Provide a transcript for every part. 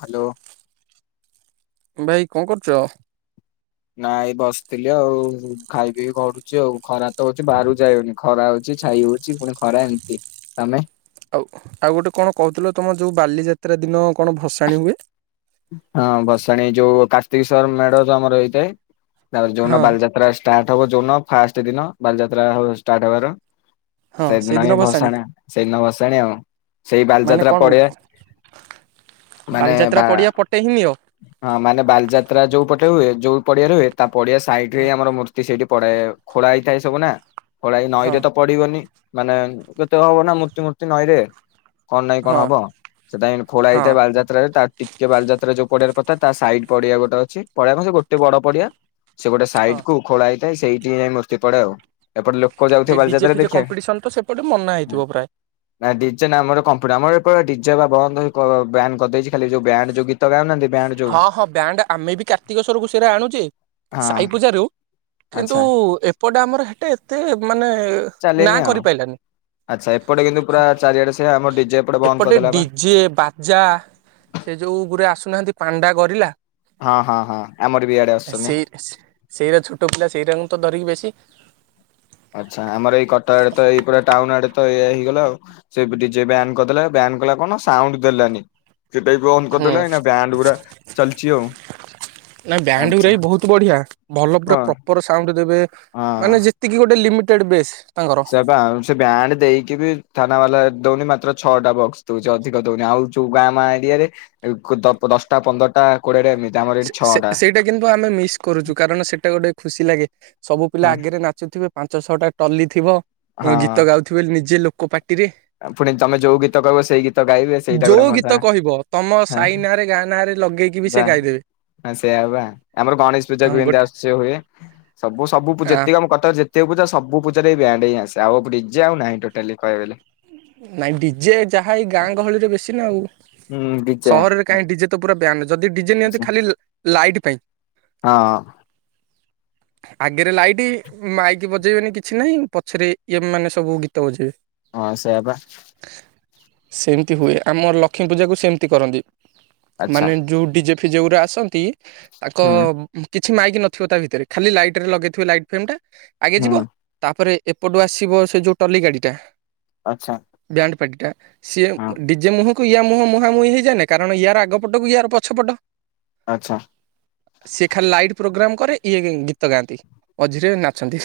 Hello ଭାଇ କଣ କରୁଛ ନାଇଁ ଏ ବସିଥିଲି ଆଉ ଖାଇ ପିଇ ଘଡୁଛି ଆଉ ଖରା ହଉଛି ବାହାରୁ ଯାଇାଉନି ଖରା ହଉଛି ଛାଇ ହଉଛି ପୁଣି ଖରା ଏମିତି ତମେ ଆଉ ଆଉ ଗୋଟେ କଣ କହୁଥିଲ ତମ ଯୋଉ ବାଲିଯାତ୍ରା ଦିନ କଣ ଭସାଣି ହୁଏ ହଁ ଭସାଣୀ ଯୋଉ କାର୍ତ୍ତିକ ସଵର ମେଢ ତ ଆମର ହେଇଥାଏ। ହଁ ଉନ ବାଲଯାତ୍ରା ଷ୍ଟାର୍ଟ ହବ ଜୋନ ଫାଷ୍ଟ ଦିନ ବାଲିଯାତ୍ରା ଷ୍ଟାର୍ଟ ହବାର। ହଁ ସେଦିନ ସେଇଦିନ ହିଁ ଭସାଣି ଭସାଣା ସେଇଦିନ ଭସାଣି ଆଉ ସେଇ ମାନେ ବାଲିଯାତ୍ରା କଣ ପଡିିବା ମାନେ ବାଲିଯାତ୍ରା ବା। ପଡିଆ ପଟେ ହିଁ ନିଅ? ହଁ ମାନେ ବାଲଯାତ୍ରା ଯଉ ପଟେ। ହୁଏ ଯଉ ପଡିଆ ର ହୁଏ ତା ପଡିଆ ସାଇଟ ରେ ଆମର ମୂର୍ତ୍ତି ସେଇଠି। ପରେ ଖୋଳା ହେଇଥାଏ ସବୁ ନା। କଡା ଏଇ ହଁ ନଈରେ ତ ପଡିବନି। ମାନେ କେତେ ହବ ନା ମୂର୍ତ୍ତି ମୂର୍ତ୍ତି ନଈରେ। କଣ ନାାଇଁ ହଁ କଣ ହବ ସେଟାଇ ଖୋଳା ହେଇଥାଏ ବାଲିଯାତ୍ରାରେ। କିଏ ବାଲିଯାତ୍ରା ଯୋଉ ପଡିଆାରେ ପଡିଥାଏ ତା ସାଇଟ୍ ପଡିଆ ଗୋଟେ ଅଛି ପଡିଆ କଣ ସେ ଗୋଟେ ବଡ ପଡିଆ। ସେ ଗୋଟେ ହଁ ସାଇଟ୍ କୁ ଖୋଳା ହେଇ ସେଇଠି ଯାଇଁ ମସ୍ତି ପଡେ ଆଉ ଏପଟେ ଲୋକ ଯାଉଥିବେ ଯେ ଡିଜେ ବାଲିଯାତ୍ରା ଫିଜେ ଦେଖିବା। କମ୍ପିଡିସନ ତ ସେପଟେ ମନା ହେଇଥିବ ପୁରା। ନା ଡିଜେ ନା ଆମର କମ୍ପୁ ଆମର ଏପଟ ଡିଜେ ବା ବନ୍ଦ ହେ ବ୍ୟାନ କରିଦେଇଛି ଖାଲି ଯୋଉ ବ୍ୟାଣ୍ଡ ଯୋଉ ଗୀତ ଗାଉନାହାଁନ୍ତି ହଁ ହଁ ବ୍ୟାଣ୍ଡ ଆମେ ବି କାର୍ତ୍ତିକଶ୍ୱରକୁ ସେ ଗୁରା ଆଣୁଚି ସାଇ ହଁ ପୂଜାରୁ କିନ୍ତୁ ଆଚ୍ଛା। ଏପଟେ ଆମର ହେଟେ ଏତେ ମାନେ ନାଁ ଚାଲିନି ଆଉ କରିପାଇଲାନି ଆଚ୍ଛା ଏପଟେ କିନ୍ତୁ ପୁରା ଚାରିଆଡେ ସେ ଆମ ଡିଜେ ବନ୍ଦ ଏପଟେ କରିଦେଲା ବା। ଡିଜେ, ବାଜା ସେ ଯୋଉ ଗୁରା ଆସୁ ନାହାଁନ୍ତି ପାଣ୍ଡା ଗରିଲା। ହଁ ହଁ ହଁ ଆମର ବି ଇଆଡେ ଆସୁଛନ୍ତି। ସେଇ ସେଇଟା ଛୋଟ ପିଲା ସେଇଟାଙ୍କୁ ତ ଧରିକି ବେଶୀ ଆଚ୍ଛା ଆମର ଏଇ କଟକ ଆଡେ ତ ଏଇ ପୁରା ଟାଉନ ଆଡେ ତ ଏଇ ହେଇଗଲା ଆଉ ସେ ଡିଜେ ବ୍ୟାନ୍ କରିଦେଲା ବ୍ୟାନ୍ କଲା କଣ ନା ସାଉଣ୍ଡ ଦେଲାନି। ସେଟା ବି ବନ୍ଦ ହୁଁ କରିଦେଲା ଏଇନା ନାଇଁ ବ୍ୟାଣ୍ଡ ଗୁରା ଚାଲିଛି ଆଉ ବ୍ୟାଣ୍ଡ ଚାଲିଛି ଗୁରା ବି ବହୁତ ବଢିଆ ଭଲ ପୁରା ହଁ ପ୍ରପର ସାଉଣ୍ଡ ଦେବେ ମାନେ ଯେତିକି ଗୋଟେ ଲିମି ଟେଡ ବେଶ୍ ସ ବା ଆ ସେ ବ୍ୟାଣ୍ଡ ଦେଇକ ବି ଥାନା ବାଲା ଦଉନି ମାତ୍ର ଛଅଟା ବକ୍ସ ଦଉଛି ଅଧିକ ଦଉନି ଆଉ ଯୋଉ ଗାଁ ମା ଏରିଆରେ ଦଶଟା ପନ୍ଦରଟା କୋଡିଏଟା ଏମିତି ଆମର ଏଠି ସେ ସେ ଛଅଟା। ସେଇଟା କିନ୍ତୁ ଆମେ ମିସ୍ କରୁଛୁ କାରଣ ସେଇଟା ଗୋଟେ ଖୁସି ଲାଗେ ସବୁ ପିଲା ଆଗେରେ ନାଚୁଥିବେ। ପାଞ୍ଚ ଛଅଟା ଟଲି ଥିବ। ହଁ ଗୀତ ଗାଉଥିବେ ନିଜେ ଲୋ କୋ ପା ଟିରେ ପୁଣି ତମେ ଯୋଉ ଗୀତ କହିବ ସେଇ ଗୀତ ଗାଇବେ ସେଇଟା ଗୋଟେ ଯୋଉ ମଜା ଗୀତ କହିବ ତମ ସାଇ ନାଁରେ ଗାଁ ନାଁରେ ଲଗେଇକି ବି ସେ ଗାଇଦେବେ। ବା ସେଇଆା ବା ଆମର ଗଣେଶ ହଁ ପୂଜାକୁ ଏମତି ଗୋଟେ ଆସୁଛି ହୁଏ ସବୁ ସବୁ ପୁ ଆ ଯେତିକ ଆମ କଟକରେ ଯେ ତିକ ପୂଜା ସବୁ ପୂଜାରେ ଏଇ ବ୍ୟାଣ୍ଡ ହିଁ ଆସେ ଆଉ ଡିଜେ ଆଉ ନାହିଁ ଟୋଟାଲି କହି ବେଲେ। ନାଇଁ ଡିଜେ ଯାହା ଏଇ ଗାଁ ଗହଳିରେ ବେଶୀ ନା ଆଉ ହୁଁ ଡିଜେ ସହରରେ କାଇଁ ଆଚ୍ଛା ଡିଜେ ତ ପୁରା ବ୍ୟାନ୍ ଯଦି ଡିଜେ ନିଅନ୍ତି ଖାଲି ଲାଇଟ୍ ପାଇଁ ହଁ ଆଗେରେ ଲାଇଟ ମାଇକି ବଜେଇବେନି କିଛି ନାହିଁ ପଛରେ ଏମାନେ ସବୁ ଗୀତ ବଜେଇବେ। ହଁ ସେଇଆ ବା ସେମତି ହୁଏ ଆମ ଲକ୍ଷ୍ମୀ ପୂଜାକୁ ସେମତି କରନ୍ତି ଆଚ୍ଛା ମାନେ ଯୋଉ ଡିଜେ ସେ ଯୋଉଗୁରା ଆସନ୍ତି ତାଙ୍କ ହୁଁ କି କିଛି ମାଇକି ନଥିବ ତା ଭିତରେ ଖାଲି ଲାଇଟରେ ଲଗେଇଥିବ ଲାଇଟ ଫ୍ରେମ୍ ଟା ଆଗେ ଯିବ ହୁଁ ତାପରେ ଏପଟୁ ଆସିବ ସେ ଯୋଉ ଟଲି ଗାଡିଟା ଆଚ୍ଛା ପଟା ସିଏ ହଁ। ଡିଜେ ମୋହ ୟ ମୁହଁ ମୁହାଁମ ମୁହି ହେଇଯାାନ କାର ୟ ଆପଟକୁ ୟାର ପଛପଟ ଆଚ୍ଛା ସେ ଖା ଲାଇଟ ପ୍ରୋଗ୍ରାମ କରିରେ ଇଏ ଗୀତ ଗାଆନ୍ତି ମଝିରେ ନାଚନ୍ତି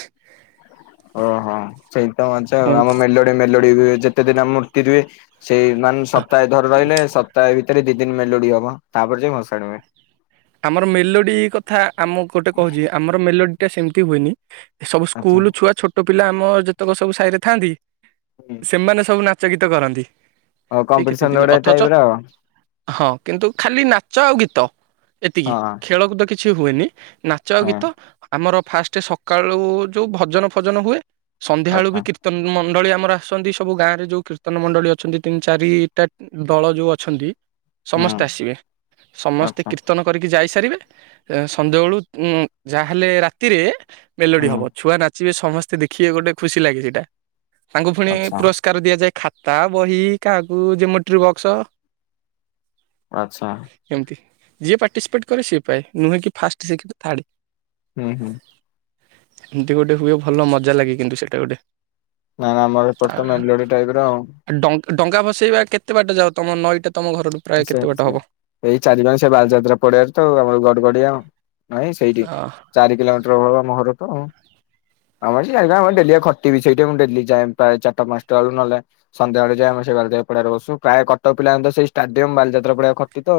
ଓହୋ ସେଇତଛ ଆମ ଏମିତି ମେଲୋଡି ମେଲୋଡି ହୁଏ ଯେତେ ଦିନ ମୂର୍ତ୍ତି ର ହୁଏ ସେଇ ମାନେ ସପ୍ତାହେ ଧର ରହିଲେ ସପ୍ତାେିତରେ ଦି ଦିନ ମେ ଲୋଡି ହବ ତାପରେ ଯ ଭସାଡିବେ ଆମର ମେଲୋଡି କଥା ଆମ ଗୋଟେ କହୁଛି ଆମର ମେଲୋଡି ଏଟ ସେମିତି ହୁଏନି ଏ ସବୁ ଆଚ୍ଛା ସ୍କୁଲ ଛୁଆ ଛୋଟ ଛଟ ପିଲା ଆମ ଯେତେକ ସବୁ ସାଇଡ଼ରେ ଥାନ୍ତି ହୁଁ ସେମାନେ ସବୁ ନାଚ ଚକିତ କରନ୍ତି ଆଉ ସେଇ କେତେ କମ୍ପିଟିସନ ଦିନ ଗୋଟେ ଅଥଚ ଟାଇପ ର ଆଉ ହଁ କିନ୍ତୁ ଖାଲି ନାଚ ଆଉ ଗୀତ କ ତ ଏତିକି ହଁ ଖେଳକୁ ଦେଖ କିଛି ହୁଏନି ନାଚ ହଁ ଗୀତ ଆମର ଫାଷ୍ଟ ସକାଳୁ ଯୋଉ ଭଜନ ଫଜନ ହୁଏ ସନ୍ଧ୍ୟାବେଳୁ ବି ଆଚ୍ଛା କୀର୍ତନ ମଣ୍ଡଳୀ ଆମର ଆସନ୍ତି ସବୁ ଗାଁ ରେ ଯୋଉ କୀର୍ତ୍ତନ ମଣ୍ଡଳୀ ଅଛନ୍ତି ତିନି ଚାରିଟା ଦଳ ଯୋଉ ଅଛନ୍ତି ହୁଁ ସମସ୍ତେ ଆସିବେ ସମସ୍ତେ ଆଚ୍ଛା କୀର୍ତ୍ତି ଯାଇସାରିବେ ସନ୍ଧ୍ୟାବେଳୁ ଯାହାହେଲେ ରାତିରେ ମେଲୋଡି ହୁଁ ହବ ଛୁଆ ନାଚ ଯିବେ ସମସ୍ତେ ଦେଖିବେ ଗୋଟେ ଖୁସି ଲାଗେ ସେଇଟା ତାଙ୍କୁ ପୁଣି ଆଚ୍ଛା ପୁରସ୍କାର ଦିଆଯାଏ ଖ ତା ବହି କାହାକୁ ଜମେଟ୍ରି ବକ୍ସ ଆଚ୍ଛା ଏମିତି ଯିଏ ପାର୍ଟିସିପେଟ୍ କରେ ସିଏ ପାଏ ନୁହେଁ କି ଫାଷ୍ଟ ସେକେଣ୍ଡ ଥାର୍ଡ ହୁଁ ହୁଁ ଏମିତି ଗୋଟେ ହୁଏ ଭଲ ମଜା ଲାଗେ କିନ୍ତୁ ସେଇଟା ଗୋଟେ ନା ନା ଆମର ଏପଟ ତମ ମେଲୋଡି ଟାଇପ ର ଆଉ ଡଙ୍ଗା ଫସେଇବା କେତେ ବାଟା ଯାଉ ତମ ନଈଟା ତମ ଘରଠୁ ପ୍ରାୟ ଆ ସେ କେତେ ବାଟ ହବ ସେଇ ଚାରି ମା ସେ ବାଲିଯାତ୍ରା ପଡିିବାରେ ତ ଆମର ଗଡଗଡିଆ ନଁ ସେଇଠି ଚାରି କିଲୋମିଟର ମହର ତ ଆମ ସେ ଡଆ ଘଟିବ ସେଇା ଦ ଯାଏ ପ୍ରାୟ ଚାରିଟା ପାଞ୍ଚଟା ବେ ନେଲେ ସଧ୍ୟାବେଳେ ଯଏ ଆମ ସୋର ପଡାରେ ବସୁ ପ୍ରାୟ କଟକ ପିଲା ତ ସେଇ ଷ୍ଟାଡିୟମ ବାଲିଯାତ୍ରା ପଡଆ ଖଟି ତ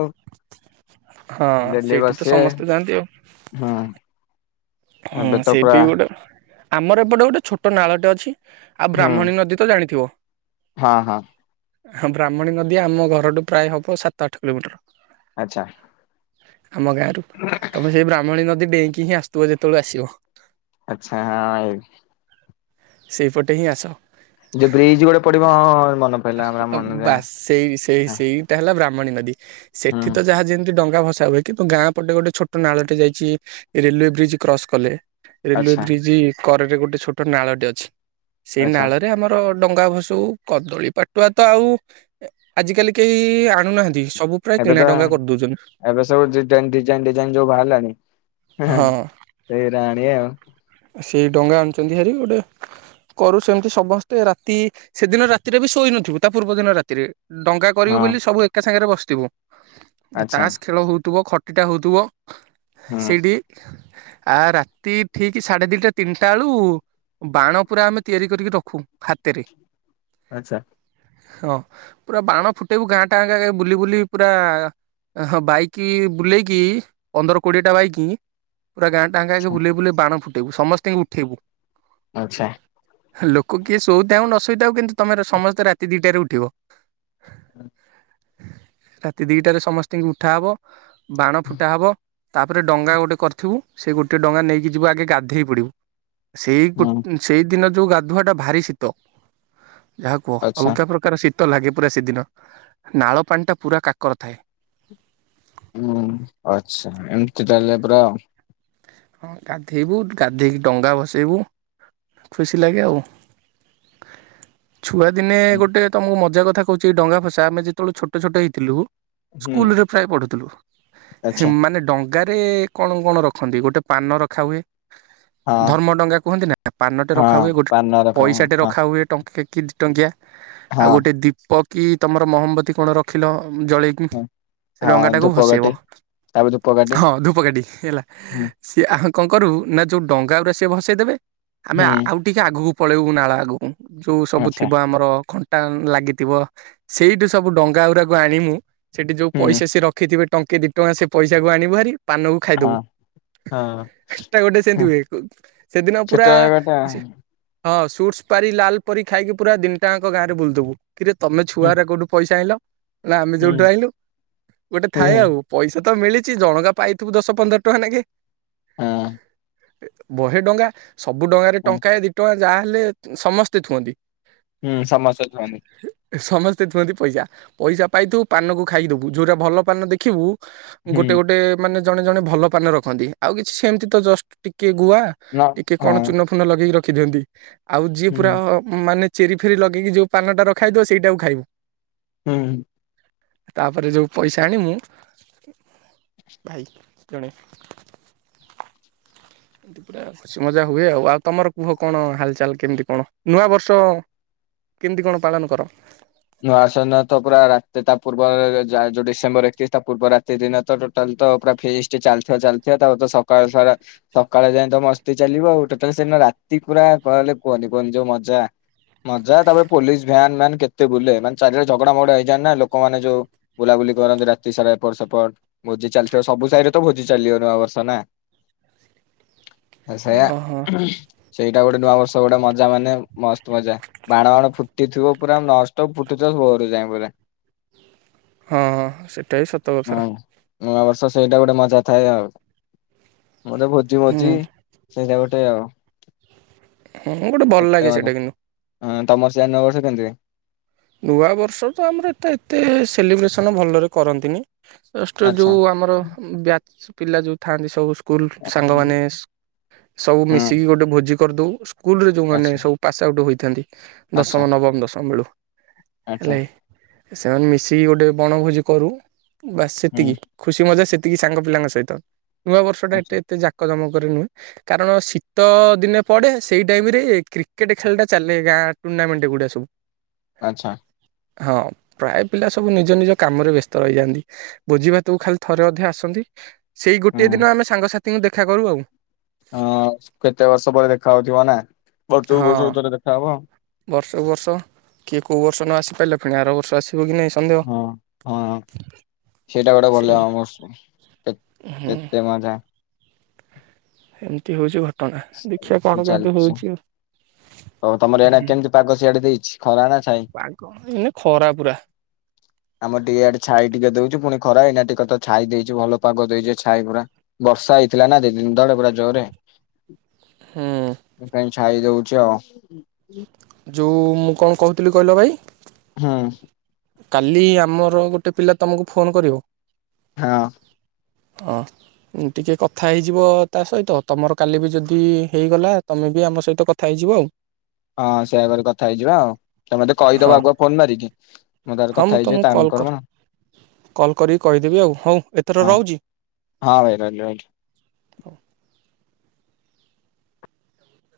ହଁ ଡେଲି ସେଇଠି ତ ବସିବେ ସମସ୍ତେ ଯାଆନ୍ତି ଆଉ ହୁଁ ଏବେ ହଁ ତ ସେଇଠି ପୁରା ବି ଗୋଟେ ଆମର ଏପଟେ ଗୋଟେ ଛୋଟ ନାଳଟେ ଅଛି। ଆଉ ହୁଁ ବ୍ରାହ୍ମଣୀ ନଦୀ ତ ଜାଣିଥିବ ହଁ ହଁ ବ୍ରାହ୍ମଣୀ ନଦୀ ଆମ ଘରଠୁ ପ୍ରାୟ ହବ ସାତ ଆଠ କିଲୋମିଟର ଆଚ୍ଛା ଆମ ଗାଁ ରରୁ ତମ ସେଇ ବ୍ରାହ୍ମଣୀ ନଦୀ ବ୍ୟାଙ୍କି ହି ଆ ତୁ ଯେତେବେଳେ ଆସିବ ଆଚଛା ହଁ ସେଇପଟେ ହିଁ ଆସ ଯୋଉ ବ୍ରିଜ ଗୋଟେ ପଡିବ ହଁ ମନ ପିଲା ଆଉ ମନା ମଣି ନି ସେଠି ତ ଯାହା ଯେମିତି ଡଙ୍ଗା ଭସା ହୁଏ କିନ୍ତୁ ଗାଁ ପଟେ ଗୋଟେ ଛୋଟ ନାଳଟେ ଯାଇଛି ରେଲୱେ ବ୍ରିଜ୍ କ୍ରସ କଲେ ରେଲୱେ ଆଚ୍ଛା ବ୍ରିଜ କରରେ ଗୋଟେ ଛୋଟ ନାଳଟି ଅଛି। ସେଇ ଆଚ୍ଛା ନାଳରେ ଆମର ଡଙ୍ଗା ଭସଉ କଦଳୀ ପାଟୁଆ ତ ଆଉ ଆଜିକାଲି କେହି ଆଣୁନାହାନ୍ତି। ସବୁ ପ୍ରାୟ ଏବେ କିଣା ତ ଡଙ୍ଗା କରିଦଉଛନ୍ତି। ଏବେ ସବୁ ଡିଜାଇନ ଡିଜାଇନ ଯୋଉ ବାହାରିଲାଣି ହଁ ସେଇରାଆଣିଆ ଆଉ ସେଇ ଡଙ୍ଗା ଆଣୁଛନ୍ତି ହାରି ଗୋଟେ କରୁଛନ୍ତି ସମସ୍ତେ ରାତି ସେଦିନ ରାତିରେ ବି ଶୋଇନଥିବୁ ତା ପୂର୍ବ ଦିନ ରାତିରେ ଡଙ୍ଗା କରିବୁ ହଁ ବୋଲି ସବୁ ଏକା ସାଙ୍ଗରେ ବସି ଯିବ ଆଚ୍ଛା ତାସ ଖେଳ ହଉଥିବ ଖଟ ଏ ଟା ହଉଥିବ। ହୁଁ ସେଇଡ଼ି। ଆ ରାତି ଠିକ ସାଢେ ଦିଟା ତିନିଟା ବେଳୁ ବାଣ ପୁରା ଆମେ ତିଆରି କରିକି ରଖୁ ହାତରେ। ଆଚ୍ଛା। ହଁ ପୁରା ବାଣ ଫୁଟେଇବୁ ଗାଁ ଟା ଗଁ ଗାଁ ବୁଲି ବୁଲି ପୁରା ହଁ ବାଇକ ବୁଲେଇକି ପନ୍ଦର କୋଡିଏ ଟା ବାଇକ। ପୁରା ଗାଁ ଟାଁଙ୍କ କ ବୁଲେଇ ବୁଲେଇ ବାଣ। ଫୁଟେଇବୁ ସମସ୍ତିଙ୍କୁ ଉଠେଇବୁ। ଆଛା। ଲୋକ କିଏ ଶୋଉଥାଉ କି ନଶୋଉଥାଉ କିନ୍ତୁ ତମର ସମସ୍ତେ ରାତି ଦିଟାରେ ଉ ଥିବ। [inaudible] ରାତି ଦିଟାରେ ସମସ୍ତି ଙ୍କୀ ଉଠା ହବ। ବାଣ ଫୁଟା ହବ। ତାପରେ ଡଙ୍ଗା ଗୋଟେ କରିଥିବୁ ସେଇ ଗୋଟିଏ ଡଙ୍ଗା ନେଇକି ଯିବୁ ଆଗେ ଗା ଧେଇ ପଡ଼ିବୁ। ସେଇ ଗୋଟ ହୁଁ ସେଇ ଦିନ ଯୋଉ ଗାଧୁଆ ଟା ଭାରି ଶୀତ ଯାହା କୁହ ଆଚ୍ଛା ଅଲଗା ପ୍ରକାର ସ ତ ଲାଗେ ପୁରା ସେଦିନ ନାଳ ପାଣି ଟା ପୁରା କାକର ଥାଏ। ହୁଁ ଆଛା ଏମିତି ତାହଲେ ପୁରା ଆଉ ହଁ ଗାଧେଇବୁ ଗାଧେଇକି ଡଙ୍ଗା ଭସେଇବୁ ଖୁସି ଲାଗେ ଆଉ ଛୁଆ ଦିନେ ଗୋଟେ ତମକୁ ମଜା କ କଥା କହୁଛି ଡଙ୍ଗା ଭଷା ଯେତେବେଳେ ଛୋଟ ଛୋଟ ହେଇଥିଲୁ ହୁଁ ସ୍କୁଲ ରେ ପ୍ରାୟ ପଢୁଥିଲୁ ଆଚ୍ଛା ସେମାନେ ଡ଼ ଜାଗାରେ କଣ କଣ ରଖନ୍ତି ଗୋଟେ ପାନ ରଖାହୁଏ ହଁ ଧର୍ମ ଡଙ୍ଗା କୁହନ୍ତି ନା ପାନଟେ ହଁ ରଖା ହୁଏ ଗୋଟେ ପାନ ରକମ ପଇସା ଟେ ହଁ ରଖା ହୁଏ ଟଙ୍କା କେ କି ଟଙ୍କିଆ ଆଉ ହଁ ଗୋଟେ ଦୀପକ କି ତୁମର ମହମ୍ବତୀ କଣ ରଖିଲ ଜଳେଇକି ହଁ ସେ ରଙ୍ଗା ହଁ ଟାକୁ ଭସେଇବ ଧୂପକାଠି ତାପରେ ଧୂପକାଠି ହଁ ଧୂପକାଠ ହେଲା ହୁଁ କିଏ ଆ କଣ କରିବୁ ନା ଯେଉଁ ଡଙ୍ଗା ଗୁରା ସିଏ ଭସେଇ ଦେବେ ଆମେ ହୁଁ ଆଉ ଟିକେ ଆଗକୁ ପଳେଇବୁ ନାଳ ଆଗକୁ ଯୋଉ ସବୁ ଆଚ୍ଛା ଥିବ ଆମର ଖ ଟା ଲାଗିଥିବ ସେଇଠି ସବୁ ଡଙ୍ଗା ଗୁରାକ ଆଣିକି ସେଠି ଯୋଉ ହୁଁ ପଇସା ସିଏ ରଖିଥିବେ ଟଙ୍କେ ଦି ଟଙ୍କା ସେ ପଇସାକୁ ଆଣିବୁ ଭାରି ପାନକୁ ଖାଇଦବୁ। ହଁ ହଁ ଏଟା ଗୋଟେ ସେମତି ହୁଁ ହୁଏ ସେଦିନ ଛୋଟ ପୁରା ଏବାଟା ହଁ ସୁଟସ୍ ପାରି ଲାଲ ପରି ଖାଇକି ପୁରା ଦିନିଟା ଆଙ୍କ ଗାଁରେ ବୁଲୁଥବୁ କିରେ ତମେ ଛୁଆ ଗୁରା କୋଉଠୁ ପଇସା ଆଇଁଲ? ନା ଆମେ ଯୋଉଠୁ ଆଇଁଲୁ ଗୋଟେ ଥାଏ ଆଉ ପଇସା ସେ ତ ମିଳିଛି ଜଣଙ୍କା ପାଇଥିବୁ ଦଶ ପନ୍ଦର ଟଙ୍କା ନେଖାଏଁ [inaudible] ବହେ ଡଙ୍ଗା ସବୁ ଡଙ୍ଗାରେ ଟଙ୍କାଏ ଦି ଟଙ୍କା ଯାହା ହେଲେ ସମସ୍ତେ ଥୁଅନ୍ତି। ସମସ୍ତେ ସମସ୍ତେ ଥୁଅନ୍ତି ପଇସା ପଇସା ପାଇଥିବୁ ପାନକୁ ଖାଇଦବୁ ଯୋଉଁରା ଭଲ ପାନ ଦେଖିବୁ ହୁଁ ଗୋଟେ ଗୋଟେ ମାନେ ଜଣେ ଜଣେ ଭଲ ପାନ ର ଖନ୍ତି ଆଉ କିଛି ସେମତି ତ ଜଷ୍ଟ ଟି ଟିକେ ଗୁଆ ନ ଟିକେ କଣ ହଁ ଚୁନ ଫୁନ ଲଗେଇ ର ରଖି ଦିଅନ୍ତି ଆଉ ଯିଏ ପୁରା ହୁଁ ମାନେ ଚେରି ଫିରି ଲଗେଇକି ଯେଉ ପାନଟା ରଖାହେଇଥିବ ସେଇଟାକୁ ଖାଇବୁ। ହୁଁ ତାପରେ ଯୋଉ ପଇସା ଆଣିବୁ ଭାଇ ପ୍ର [inaudible] ଏନ୍ତି ପୁରା ଖୁସି ମଜା ହୁଏ ଆଉ ଆଉ ତମର କୁହ କଣ ହାଲଚାଲ କେମିତି କଣ ନୂଆ ବର୍ଷ କେମିତି କଣ ପାଳନ କର। ନୂଆସ ତ ପୁରା ତା ପୂର୍ବ ଯୋଉ ଡିସେମ୍ଵର ଏକତିରିଶ ତା ପୂର୍ବ ରାତି ଦିନ ତ ତୋଟାଲ ତ ପୁରା ଫିଷ୍ଟ ଚାଲି ଚାଲିଥାଏ ତା ପ ତ ସକାଳ ସାରା ସକାଳେ ଯାଇ ତ ମସ୍ତି ଚାଲିବ ଆଉ ଟୋଟାଲ ସେଦିନ ରାତି ପୁରା କହିଲେ କୁହନି କୁହନି ଯୋଉ ମଜା ମଜା ତା ପରେ ପୋଲିସ ଭ୍ୟାନ ମ୍ୟାନ କେ ତେ ବୁଲେ ମାନେ ଚାରିଆଡେ ଝଗଡା ମଗଡା ହେଇଯାଏ ନା ଲୋକମାନେ ଯୋଉ ବୁଲାବୁଲି କରନ୍ତି ରାତି ସାରା ଏପଟ ସେପଟ ଭୋଜି ଚାଲିଥିବ ସବୁ ସାାଇରେ ତ ଭୋଜି ଚାଲିିବ ନୂଆବର୍ଷ ନା। ସେୟା ଓହୋ ସେଇଟା ଗୋଟେ ନୂଆ ବର୍ଷ ଗୋଟେ ମଜା ମାନେ ମସ୍ତ ମଜା ବାଣ ଫାଣ ଫୁଟିଥିବ ପୁରା ନ ତ ଫୁଟିଥିବ ଭୋରୁ [inaudible] ହଁ ହଁ ସେଇଟା ବିି ସତ କଥା। ହଁ। ନୂଆବର୍ଷ ସେଇଟା ଗୋଟେ ମଜା ଥାଏ ଆଉ। ମୋତେ ଭୋଜି ଭୋଜି ହୁଁ ସେଇଟା ଗୋଟେ ଆଉ। ହଁ ଗୋଟେ ଭଲ କେତେ ଲାଗେ ମଜା ସେଇଟା କିନ୍ତୁ ହଁ ତମ ସେ ନୂଆ ବର୍ଷ କେମିତି ହୁଏ? ନୂଆବର୍ଷ ତ ଆମର ଏଟା ଏତେ ସେଲିବ୍ରେସନ ଭଲରେ କରନ୍ତିନି। ଷ୍ଟ ଆଚ୍ଛା। ଯୋଉ ଆମର ବ୍ୟାଚ। ପିଲା ଯୋଉ ଥାନ୍ତି ସବୁ ସ୍କୁଲ ସାଙ୍ଗମାନେ ସବୁ ହୁଁ ମିଶିକି ଗୋଟେ ଭୋଜି କରିଦୋଉ। ସ୍କୁଲ ରେ ଯୋଉମାନେେ ଆଚ୍ଛା ସବୁ ପାସ ଆଉଟ [inaudible] ଆଚ୍ଛା ଦଶମ ନବମ ଦଶମ ବେଳୁ। ଆଚ୍ଛା ହେଲେ। ସେମାନେ ମିଶିକି ଗୋଟେ ବଣଭୋଜି କରୁ। ବାସ୍ ହୁଁ ସେତିକି ଖୁସି ମଜା ସେତିକି ତିକି ସାଙ୍ଗ ପିଲାଙ୍କ ସହିତ। ନୂଆବର୍ଷ ଟା ଆଚ୍ଛା ଏତେ ଏତେ ଜାକଜମ ନୁହେ କାରଣ ଶୀତ ଦିନେ ପଡେ ସେଇ ଟାଇମ ରେ କ୍ରିକେଟ ଖେଳ ଟା ଚାଲେ ଗାଁ ଟୁର୍ଣ୍ଣାମେଣ୍ଟ ଗୁଡା ସବୁ। ଆଚ୍ଛା। ହଁ ପ୍ରାୟ ପିଲା ସବୁ ନିଜ ନିଜ କାମରେ ବ୍ୟସ୍ତ ରହିଯାଆନ୍ତି ବୋଜି ଭାତକୁ ଖାଲି ଥରେ ଅଧେ ଆସନ୍ତି। ସେଇ ଗୋଟେ ଦିନ ଆମେ ସାଙ୍ଗସାଥି। ଙ୍କୁ ଦେଖା କରୁ ଆଉ ଅ କେତେ ବର୍ଷ ପରେ ଦେଖାାହୋଉଥିବା ନା? ବର୍ଷ ହଁ ବର୍ଷକୁ ଥରେ ଦେଖାହବ। ବର୍ଷକୁ ବର୍ଷ କିଏ କୋଉ ବର୍ଷ ନ ଆସି ପାରିଲେ ପୁଣି ଆର ବର୍ଷ ଆସ ହଁ ହଁ ସେଟା ଗୋଟେ ସେମ ଭଲ କେ ହୁଁ କେତେ ମଜା ଏମିତି ହେଉଚି ଟଣା ଦେଖିବା କଣ କେମତି ହଉଛି ଆଉ। ଆଉ ତମର ଏଣ କେମିତି ପାଗ ସିଆଡେ ଦେଇଛି? ଖରା ନା ଛାଇ ପାଗ ଏଇନେ ଖରା ପୁରା। ଆମର ଟିକେ ଇଆଡେ ଛାଇ ଟିକେ ଦଉଛୁ ପୁଣି ଖରା ହେଇନା ଟିକେ ତ ଛାଇ ଦେଇଛିେ ଭଲ ପାଗ ଦେଇଛି ଛାଇ ପୁରା ବର୍ଷା ହେଇଥିଲା ନା ଦିନ ଦିନ ତଳେ। ପୁରା ଜୋରେ। ହୁଁ ଛାଇ ଦଉଛି ଆଉ ହଁ ହ ଯେଉଁ ମୁଁ କଣ କହୁଥିଲି କହିଲ ଭାଇ ହୁଁ କାଲି ଆମର ଗୋଟେ ପିଲା ତମକୁ ଫୋନ କରିବ। ହଁ। ହଁ ଟିକେ କଥା ହେଇଯିବ ତା ସହିତ ତମର କାଲି ବି ଯଦି ହେଇଗଲା ତମେ ବି ଆମ ସହିତ କଥା ହେଇଯିବ ଆଉ। ହଁ ସେଇ ଆାବରେ କଥା ହେଇଯିବା ଆଉ ତମତେ ହଁ କହିଦବ ଆଗୁଆ ଫୋନ ମାରିକି। ତାପରେ ହଁ କଥା ମୁଁ ହେଇଯିବି ତମକୁ କଲ୍ ତାଙ୍କର କରି କଣ ହଁ କଲ୍ କରିକି କହିଦେବି ଆଉ ହଉ ଏଥର ରହୁଛି ହଁ ଭାଇ ରହିଲି ରହିଲି। ହଉ।